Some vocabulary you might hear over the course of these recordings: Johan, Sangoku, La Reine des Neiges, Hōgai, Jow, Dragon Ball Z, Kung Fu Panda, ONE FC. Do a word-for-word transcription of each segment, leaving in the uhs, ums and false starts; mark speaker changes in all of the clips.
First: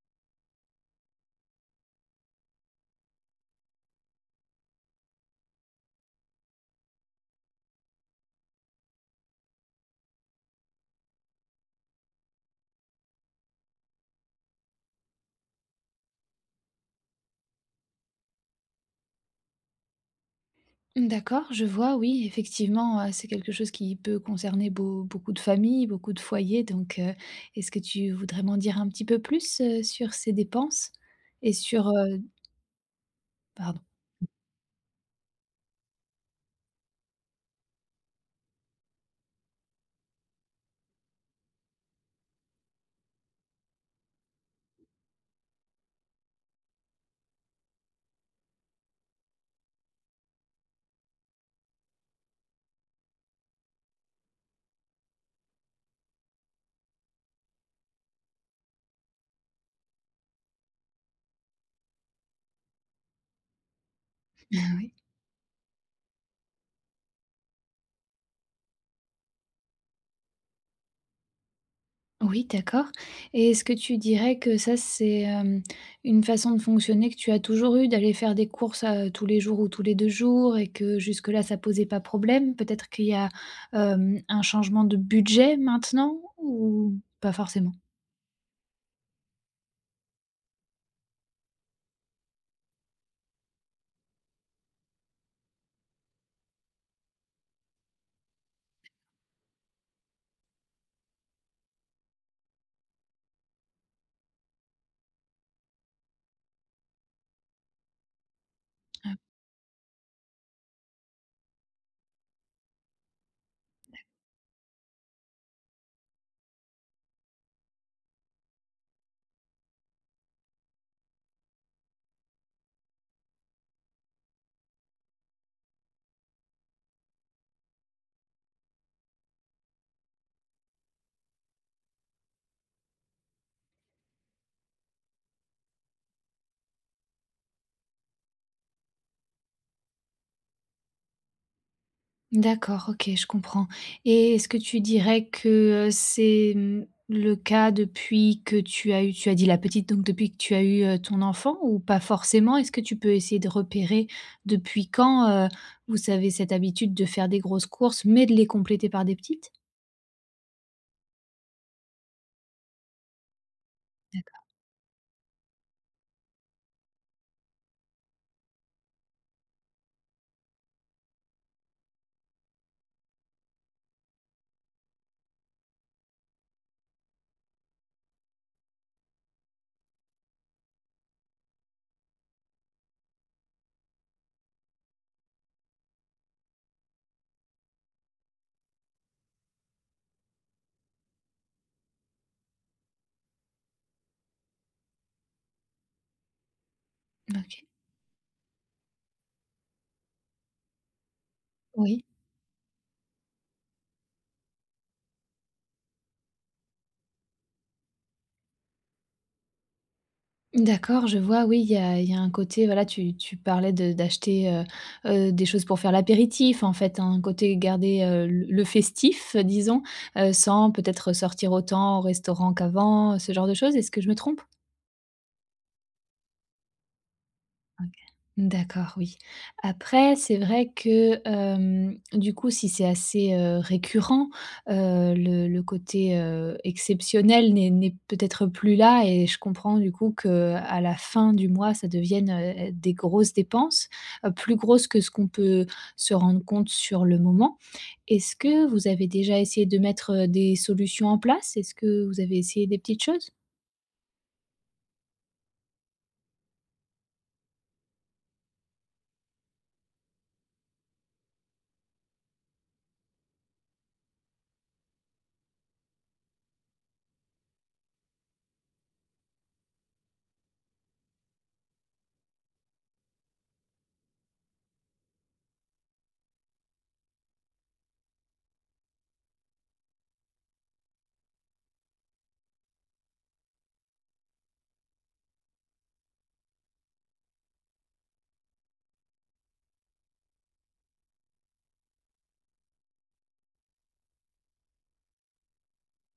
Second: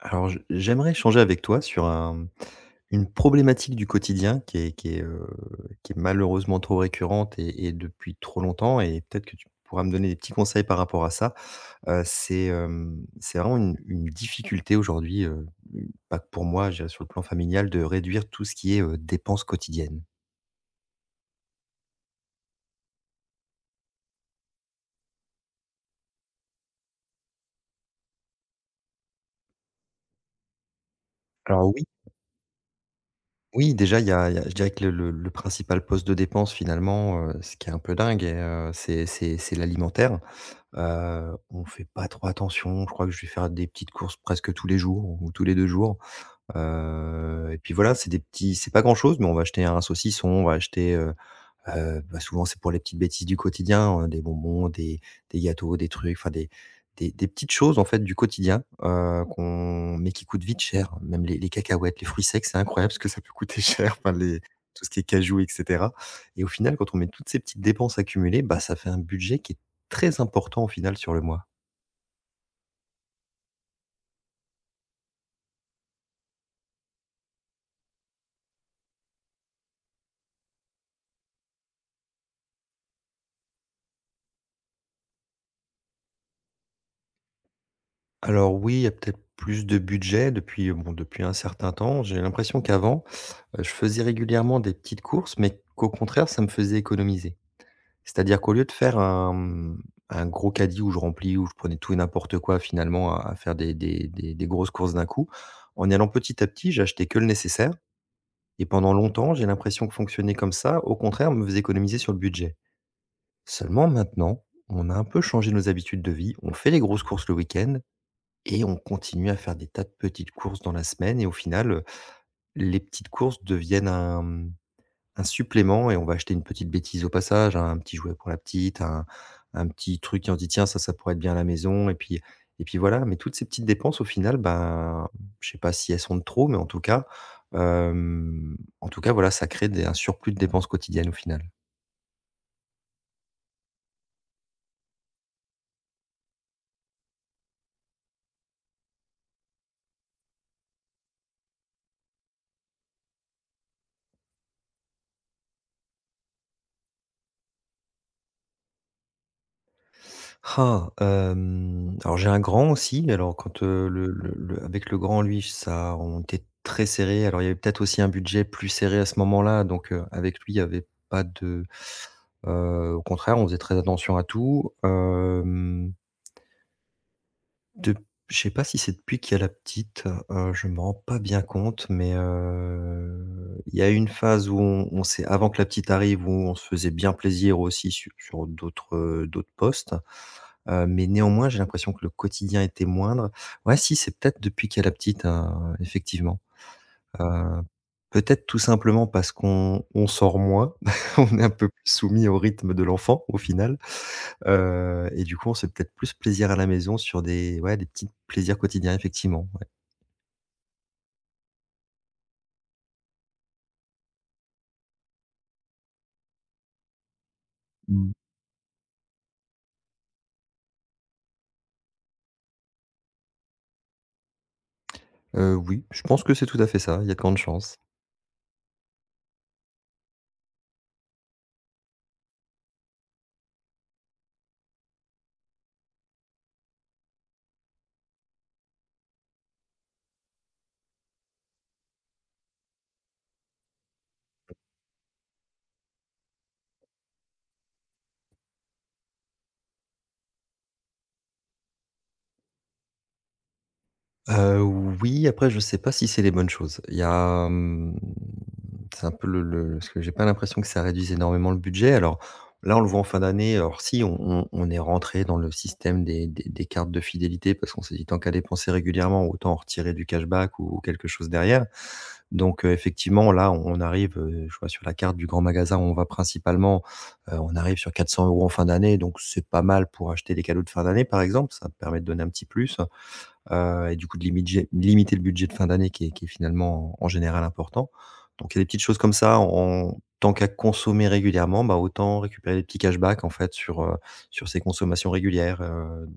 Speaker 1: Alors, je j'aimerais échanger avec toi sur un une problématique du quotidien qui est qui est, heu, qui est malheureusement trop récurrente et et depuis trop longtemps et peut-être que tu pourras me donner des petits conseils par rapport à ça. Heu, c'est, hem, c'est vraiment une une difficulté aujourd'hui, heu, pas que pour moi, je dirais sur le plan familial, de réduire tout ce qui est, heu, dépenses quotidiennes.
Speaker 2: D'accord, je vois, oui, effectivement, heu, c'est quelque chose qui peut concerner beau beaucoup de familles, beaucoup de foyers, donc heu, est-ce que tu voudrais m'en dire un petit peu plus, heu, sur ces dépenses? Et
Speaker 1: Alors oui,
Speaker 2: sur, heu
Speaker 1: oui,
Speaker 2: pardon,
Speaker 1: déjà, il y a il y a je dirais que le le le principal poste de dépense finalement, heu, ce qui est un peu dingue et heu, c'est c'est c'est l'alimentaire. Heu, on fait pas trop attention. Je crois que je vais faire des petites courses presque tous les jours ou tous les deux jours. Heu et puis voilà, c'est des petits c'est pas grand-chose, mais on va acheter un saucisson, on va acheter, heu, Heu, bah, souvent, c'est pour les petites bêtises du quotidien, heu, des bonbons, des des gâteaux, des trucs, enfin des des des petites choses, en fait, du quotidien, heu, qu'on mais qui coûtent vite cher. Même les les cacahuètes, les fruits secs, c'est incroyable parce que ça peut coûter cher, enfin les tout ce
Speaker 2: oui.
Speaker 1: qui est cajou et cetera, et au final, quand on met toutes ces petites dépenses accumulées, bah, ça fait un budget qui est très important, au final, sur le mois.
Speaker 2: Oui, d'accord, et est-ce que tu dirais que ça, c'est, hem, une façon de fonctionner que tu as toujours eue, d'aller faire des courses, heu, tous les jours ou tous les deux jours, et que jusque-là, ça posait pas problème? Peut-être qu'il y a, hem, un changement de budget maintenant, ou pas forcément?
Speaker 1: Alors oui, il y a peut-être plus de budget depuis, bon, depuis un certain temps. J'ai l'impression qu'avant, heu, je faisais régulièrement des petites courses, mais qu'au contraire, ça me faisait économiser. C'est-à-dire qu'au lieu de faire un, mmh, un gros caddie où je remplis, où je prenais tout et n'importe quoi finalement à à faire des des des des grosses courses d'un coup, en y allant petit à petit, j'achetais que le nécessaire et pendant longtemps, j'ai l'impression que fonctionner comme ça, au contraire, me faisait économiser sur le budget. Seulement maintenant, on a un peu changé nos habitudes de vie, on fait les grosses courses le week-end et on continue à faire des tas de petites courses dans la semaine et au final, heu, les petites courses deviennent un un supplément et on va acheter une petite bêtise au passage, hein, un petit jouet pour la petite, un un petit truc qui on se dit: «Tiens, ça, ça pourrait être bien à la maison» et puis et puis voilà. Mais toutes ces petites dépenses au final, ben, je sais pas si elles sont de trop, mais en tout cas, hem, en tout cas, voilà, ça crée des un surplus de dépenses quotidiennes au final.
Speaker 2: D'accord, OK, je comprends. Et est-ce que tu dirais que, heu, c'est, mmh, le cas depuis que tu as eu tu as dit la petite, donc depuis que tu as eu, heu, ton enfant, ou pas forcément? Est-ce que tu peux essayer de repérer depuis quand, heu, vous avez cette habitude de faire des grosses courses, mais de les compléter par des petites?
Speaker 1: Ah, hem, alors j'ai un grand aussi, alors quand, heu, le le le avec le grand lui, ça on était très serré. Alors il y avait peut-être aussi un budget plus serré à ce moment-là, donc, heu, avec lui, il y avait pas de heu, au contraire, on faisait très attention à tout. Hem, dep Je sais pas si c'est depuis qu'il y a la petite, heu, je me rends pas bien compte, mais, heu, il y a eu une phase où on on s'est avant que la petite arrive, où on se faisait bien plaisir aussi su sur d'autres, d'autres postes. Heu, mais néanmoins, j'ai l'impression que le quotidien était moindre. Ouais, si, c'est peut-être depuis qu'elle a petite, heu, effectivement.
Speaker 2: D'accord,
Speaker 1: Heu,
Speaker 2: OK.
Speaker 1: peut-être tout simplement parce qu'on on sort moins, on est un peu plus
Speaker 2: Oui.
Speaker 1: soumis au rythme de l'enfant, au final. Heu et du coup, on se fait peut-être plus plaisir à la maison sur des ouais, des petits plaisirs quotidiens, effectivement, ouais.
Speaker 2: D'accord, je vois, oui, il y a il y a un côté, voilà, tu tu parlais de d'acheter, heu heu, des choses pour faire l'apéritif, en fait, un côté garder,
Speaker 1: Mmh.
Speaker 2: heu, le le festif, disons, heu, sans peut-être sortir autant au restaurant qu'avant, ce genre de choses. Est-ce que je me trompe?
Speaker 1: Heu, oui, je pense que c'est tout à fait ça, il y a de grandes chances.
Speaker 2: OK. D'accord, oui. Après, c'est vrai que, hem, du coup, si c'est assez, heu, récurrent, heu, le le côté, heu, exceptionnel n'est n'est peut-être plus là, et je comprends du coup que à la fin du mois, ça devienne, heu des grosses dépenses, heu, plus grosses que ce qu'on peut se rendre compte sur le moment. Est-ce que vous avez déjà essayé de mettre, heu, des solutions en place? Est-ce que vous avez essayé des petites choses?
Speaker 1: Heu, oui, après je sais pas si c'est les bonnes choses. Il y a, hem, c'est un peu le le parce que j'ai pas l'impression que ça réduise énormément le budget. Alors là, on le voit en fin d'année, alors si on on on est rentré dans le système des des des cartes de fidélité parce qu'on s'est dit: «Tant qu'à dépenser régulièrement, autant en retirer du cashback ou ou quelque chose derrière». Donc heu, effectivement, là, on arrive, heu, je vois sur la carte du grand magasin où on va principalement, heu, on arrive sur quatre cents euros en fin d'année, donc c'est pas mal pour acheter des cadeaux de fin d'année, par exemple. Ça me permet de donner un petit plus heu et du coup de limidger limiter le budget de fin d'année qui est qui est finalement en en général important. Donc il y a des petites choses comme ça, en tant qu'à consommer régulièrement, bah, autant récupérer des petits cashbacks en fait sur, heu, sur ces consommations régulières, heu,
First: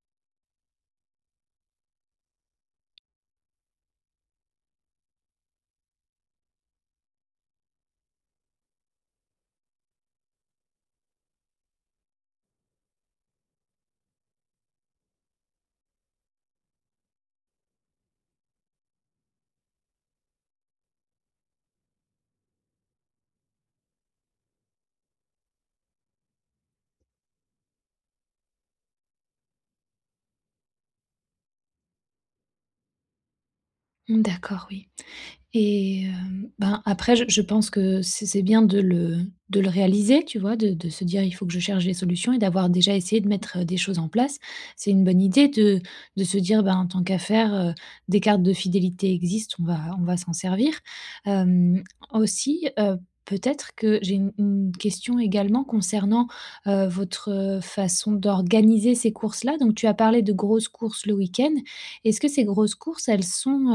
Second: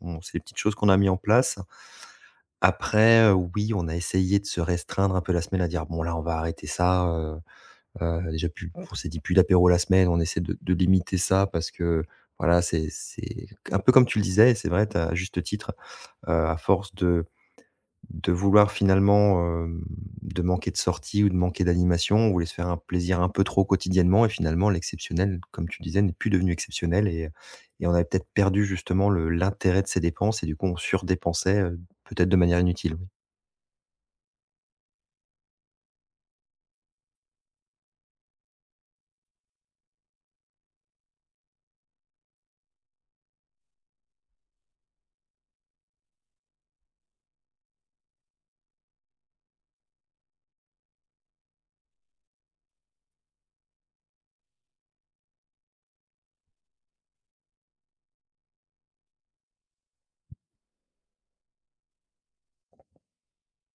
Speaker 1: on c'est des petites choses qu'on a mis en place. Après, heu, oui, on a essayé de se restreindre un peu la semaine à dire: «Bon là, on va arrêter ça, heu heu, déjà plus». On s'est dit: «Plus d'apéro la semaine», on essaie de de limiter ça parce que voilà, c'est c'est un peu comme tu le disais, c'est vrai, tu as à juste titre, heu, à force de de vouloir finalement, hem, de manquer de sortie ou de manquer d'animation, on voulait se faire un plaisir un peu trop quotidiennement et finalement l'exceptionnel, comme tu disais, n'est plus devenu exceptionnel et et on avait peut-être perdu justement le l'intérêt de ces dépenses et du coup on surdépensait, heu, peut-être de manière inutile, oui.
Speaker 2: Mmh, d'accord, oui. Et hem, ben, après, je je pense que c'est c'est bien de le de le réaliser, tu vois? De de se dire: «Il faut que je cherche des solutions», et d'avoir déjà essayé de mettre, heu, des choses en place. C'est une bonne idée de de se dire: «Ben, tant qu'à faire, heu, des cartes de fidélité existent, on va on va s'en servir». Hem, aussi, heu, peut-être que j'ai une une question également concernant, heu, votre, heu, façon d'organiser ces courses-là. Donc tu as parlé de grosses courses le week-end. Est-ce que ces grosses courses, elles sont,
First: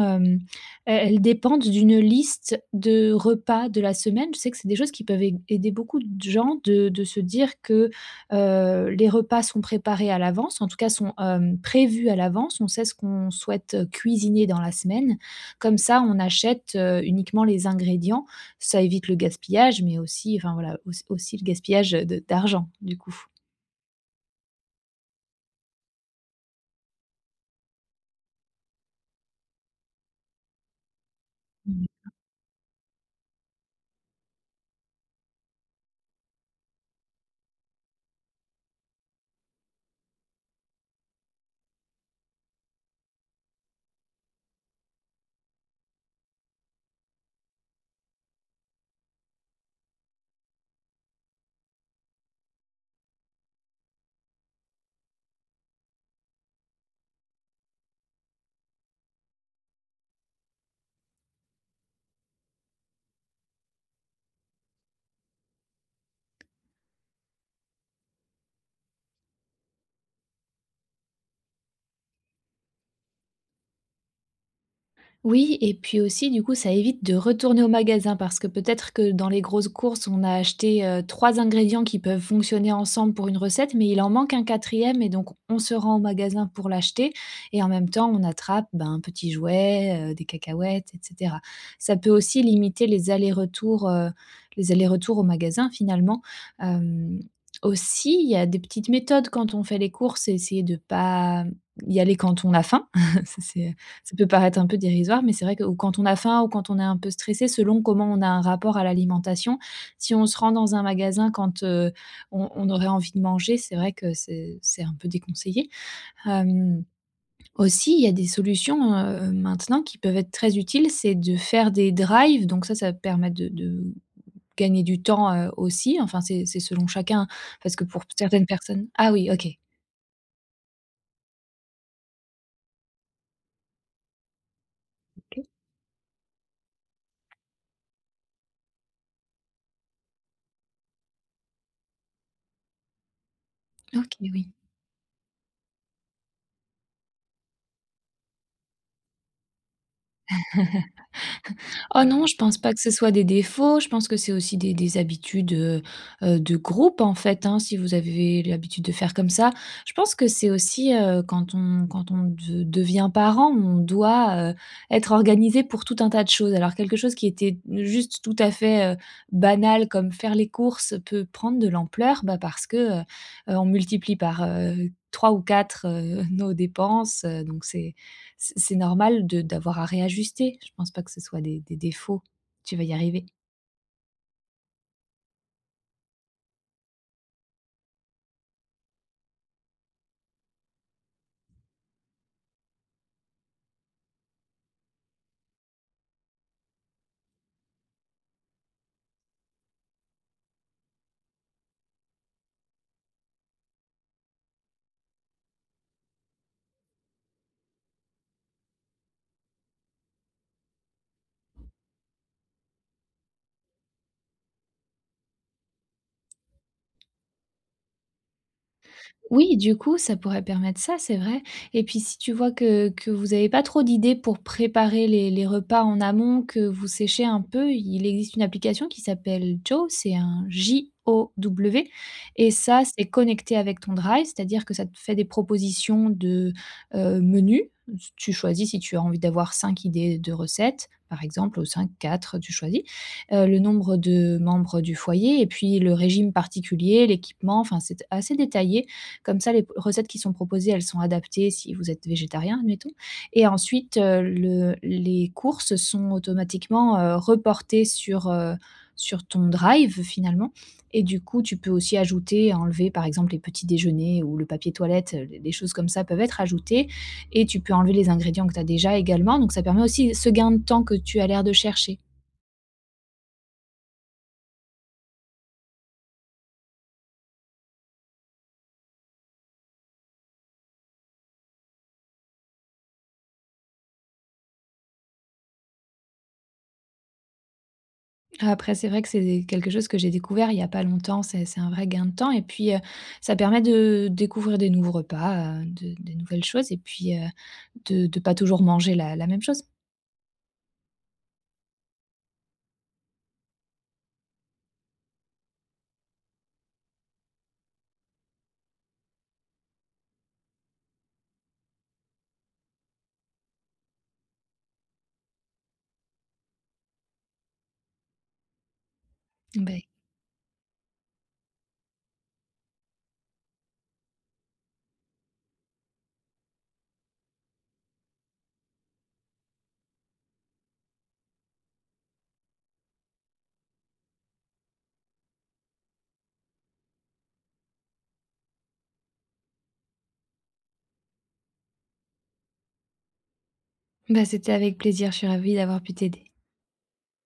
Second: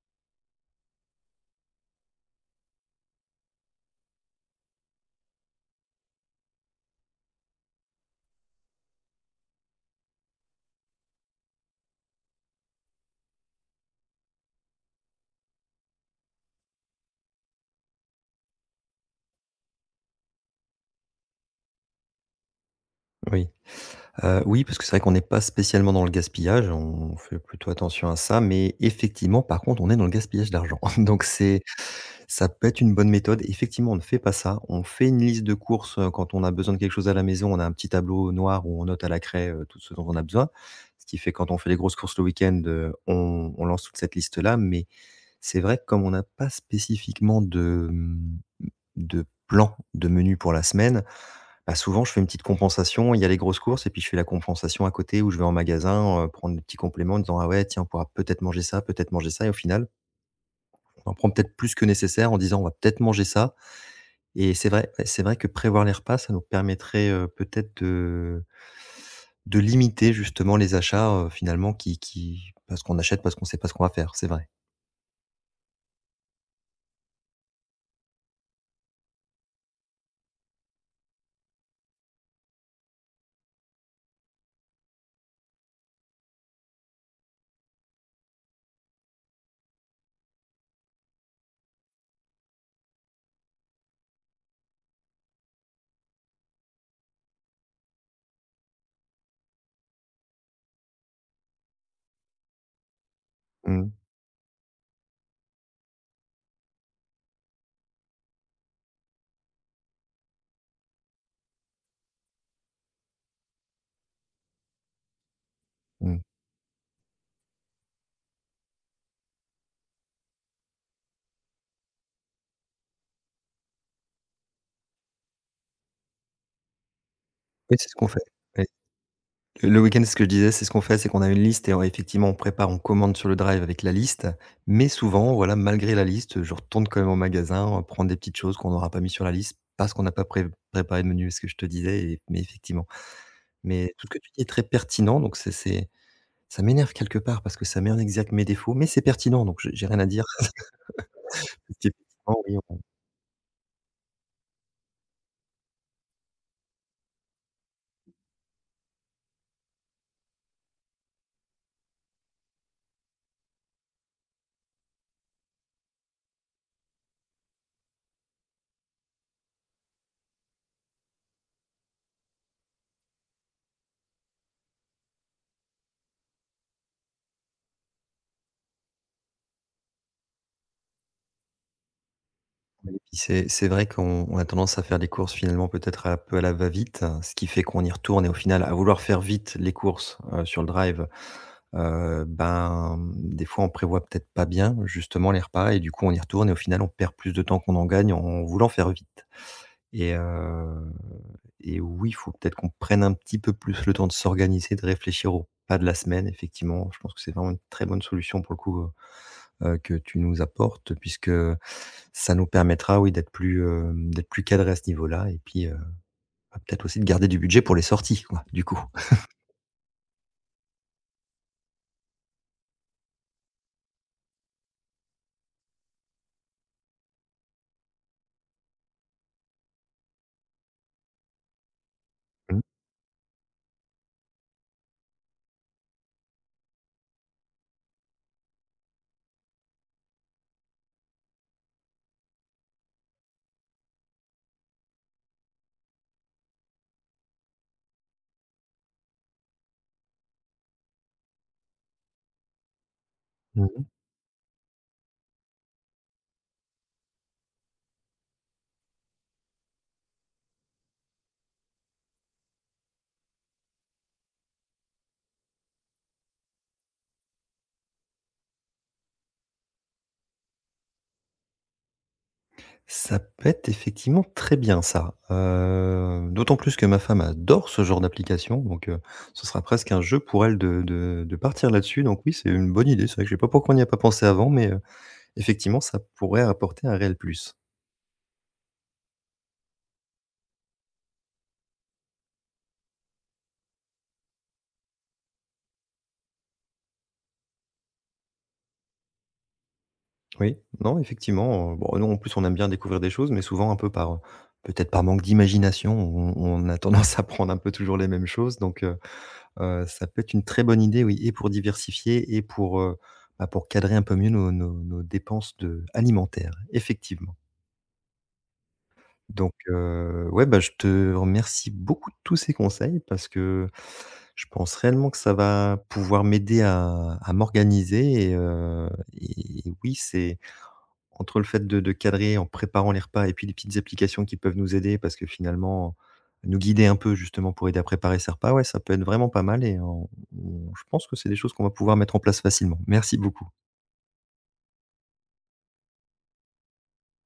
Speaker 2: Heu, elles dépendent d'une liste de repas de la semaine. Je sais que c'est des choses qui peuvent ai aider beaucoup de gens de de se dire que, heu, les repas sont préparés à l'avance, en tout cas sont, hem, prévus à l'avance. On sait ce qu'on souhaite, heu, cuisiner dans la semaine. Comme ça, on achète, heu, uniquement les ingrédients. Ça évite le gaspillage, mais aussi, enfin voilà, auss aussi le gaspillage de d'argent, du coup.
Speaker 1: Oui. Heu, oui, parce que c'est vrai qu'on n'est pas spécialement dans le gaspillage, on fait plutôt attention à ça, mais effectivement, par contre, on est dans le gaspillage d'argent. Donc c'est, ça peut être une bonne méthode. Effectivement, on ne fait pas ça. On fait une liste de courses, heu, quand on a besoin de quelque chose à la maison, on a un petit tableau noir où on note à la craie, heu, tout ce dont on a besoin. Ce qui fait quand on fait les grosses courses le week-end, heu, on on lance toute cette liste-là, mais c'est vrai que comme on n'a pas spécifiquement de, mmh, de plan de menu pour la semaine, bah, souvent, je fais une petite compensation. Il y a les grosses courses et puis je fais la compensation à côté où je vais en magasin, heu, prendre des petits compléments en disant: «Ah ouais, tiens, on pourra peut-être manger ça, peut-être manger ça» et au final, on en prend peut-être plus que nécessaire en disant: «On va peut-être manger ça», et c'est vrai, ouais, c'est vrai que prévoir les repas, ça nous permettrait, heu, peut-être de de limiter justement les achats, heu, finalement qui qui parce qu'on achète parce qu'on sait pas ce qu'on va faire, c'est vrai.
Speaker 2: Oui, et puis aussi du coup, ça évite de retourner au magasin, parce que peut-être que dans les grosses courses, on a acheté, heu, trois ingrédients qui peuvent fonctionner ensemble pour une recette, mais il en manque un quatrième, et donc on se rend au magasin pour l'acheter, et en même temps, on attrape, ben, un petit jouet, heu, des cacahuètes, et cetera. Ça peut aussi limiter les allers-retours, heu, les allers-retours au magasin, finalement. Hem, aussi, il y a des petites méthodes quand on fait les courses: essayer de pas y aller quand on a faim. Ça c'est
Speaker 1: Mmh,
Speaker 2: ça peut paraître un peu dérisoire, mais c'est vrai que ou quand on a faim, ou quand on est un peu stressé, selon comment on a un rapport à l'alimentation, si on se rend dans un magasin quand, heu, on on aurait envie de manger, c'est vrai que c'est c'est un peu déconseillé.
Speaker 1: mmh.
Speaker 2: Hem, aussi, il y a des solutions, heu, maintenant, qui peuvent être très utiles: c'est de faire des drives. Donc ça, ça permet de de gagner du temps, heu, aussi, enfin c'est c'est selon chacun, parce
Speaker 1: Oui,
Speaker 2: que
Speaker 1: c'est ce
Speaker 2: pour
Speaker 1: qu'on fait.
Speaker 2: certaines personnes, ah oui, OK.
Speaker 1: Le week-end, ce que je disais, c'est ce qu'on fait, c'est qu'on a une liste et on effectivement, on prépare, on commande sur le drive avec la liste. Mais souvent,
Speaker 2: OK,
Speaker 1: voilà, malgré la liste, je retourne quand même au magasin, euh, prendre des petites choses qu'on n'aura pas mis sur la liste parce qu'on n'a pas pré préparé de menu, ce que je te disais, et mais effectivement. Mais tout ce
Speaker 2: ok,
Speaker 1: que tu dis est
Speaker 2: oui.
Speaker 1: très pertinent, donc c'est c'est ça m'énerve quelque part parce que ça met en exergue mes défauts, mais c'est pertinent, donc j'ai j'ai rien à dire. Effectivement,
Speaker 2: Oh non, je pense
Speaker 1: oui.
Speaker 2: pas que ce soit des défauts, je pense que c'est aussi des des habitudes, heu heu, de groupe, en fait, hein, si vous avez l'habitude de faire comme ça. Je pense que c'est aussi, heu, quand on quand on de devient parent, on doit, heu, être organisé pour tout un tas de choses. Alors quelque chose qui était juste tout à fait, heu, banal, comme faire les courses, peut prendre de l'ampleur, bah, parce que, heu heu, on multiplie par, heu, trois ou quatre, heu, nos dépenses, heu, donc c'est c'est c'est normal de d'avoir à réajuster. Je pense pas que ce soit des des défauts. Tu vas y
Speaker 1: Oui, puis
Speaker 2: arriver.
Speaker 1: c'est c'est vrai qu'on on a tendance à faire les courses finalement peut-être un peu à la va-vite, hein, ce qui fait qu'on y retourne et au final à vouloir faire vite les courses, heu, sur le drive, heu, ben, des fois on prévoit peut-être pas bien justement les repas et du coup on y retourne et au final on perd plus de temps qu'on en gagne en voulant faire vite et heu et oui, il faut peut-être qu'on prenne un petit peu plus le temps de s'organiser, de réfléchir au pas de la semaine, effectivement. Je pense que c'est vraiment une très bonne solution pour le coup, euh, heu, que tu nous apportes, puisque ça nous permettra, oui, d'être plus, heu, d'être plus cadré à ce niveau-là et puis, heu, bah, peut-être aussi de garder du budget pour les sorties, quoi, du coup.
Speaker 2: Oui, du coup, ça pourrait permettre ça, c'est vrai. Et puis, si tu vois que que vous avez pas trop d'idées pour préparer les les repas en amont, que vous séchez un peu, il existe une application qui s'appelle Jow, c'est un J O W, et
Speaker 1: Mmh.
Speaker 2: ça, c'est connecté avec ton Drive, c'est-à-dire que ça te fait des propositions de, heu, menus. tu choisis si tu as envie d'avoir cinq idées de recettes, par exemple, ou cinq, quatre, tu choisis, heu, le nombre de membres du foyer, et puis le régime particulier, l'équipement, enfin, c'est assez détaillé. Comme ça, les p recettes qui sont proposées, elles sont adaptées si vous êtes végétarien, admettons, et
Speaker 1: Mmh.
Speaker 2: ensuite, heu, le les courses sont automatiquement, heu, reportées sur, heu, sur ton drive, finalement. Et du coup, tu peux aussi ajouter, enlever par exemple les petits déjeuners, ou le papier toilette, heu, les choses comme ça peuvent être ajoutées, et tu peux enlever les ingrédients que tu as déjà également, donc ça permet aussi ce gain de temps que tu as l'air de chercher.
Speaker 1: Ça peut être effectivement très bien ça, heu, d'autant plus que ma femme adore ce genre d'application, donc heu, ce sera presque un jeu pour elle de de de partir là-dessus, donc oui, c'est une bonne idée. C'est vrai que je ne sais pas pourquoi on n'y a pas pensé avant, mais heu, effectivement, ça pourrait apporter un réel plus.
Speaker 2: Après, c'est vrai que c'est quelque chose que j'ai découvert il n'y a pas longtemps. C'est c'est un vrai gain de temps, et puis, heu, ça permet de découvrir des nouveaux repas, heu, de des nouvelles choses, et puis, heu, de de pas toujours manger la la même chose.
Speaker 1: Oui, non, effectivement, heu, bon, nous, en plus, on aime bien découvrir des choses, mais souvent un peu par, peut-être par manque d'imagination, on on a tendance à prendre un peu toujours les mêmes choses, donc heu heu, ça peut être une très bonne idée, oui, et pour diversifier et pour, heu, bah, pour cadrer un peu mieux nos nos nos dépenses de alimentaires, effectivement. Donc
Speaker 2: Ben,
Speaker 1: heu, ouais, bah, je te remercie beaucoup de tous ces conseils parce que je pense réellement que ça va pouvoir m'aider à à m'organiser et heu et oui, c'est entre le fait de de cadrer en préparant les repas et puis les petites applications qui peuvent nous aider parce que finalement, nous guider un peu justement pour aider à préparer ces repas, ouais, ça peut être vraiment pas mal et on on je pense que c'est des choses qu'on va pouvoir mettre en place facilement. Merci beaucoup.
Speaker 2: bah, c'était avec plaisir, je suis ravie d'avoir pu t'aider.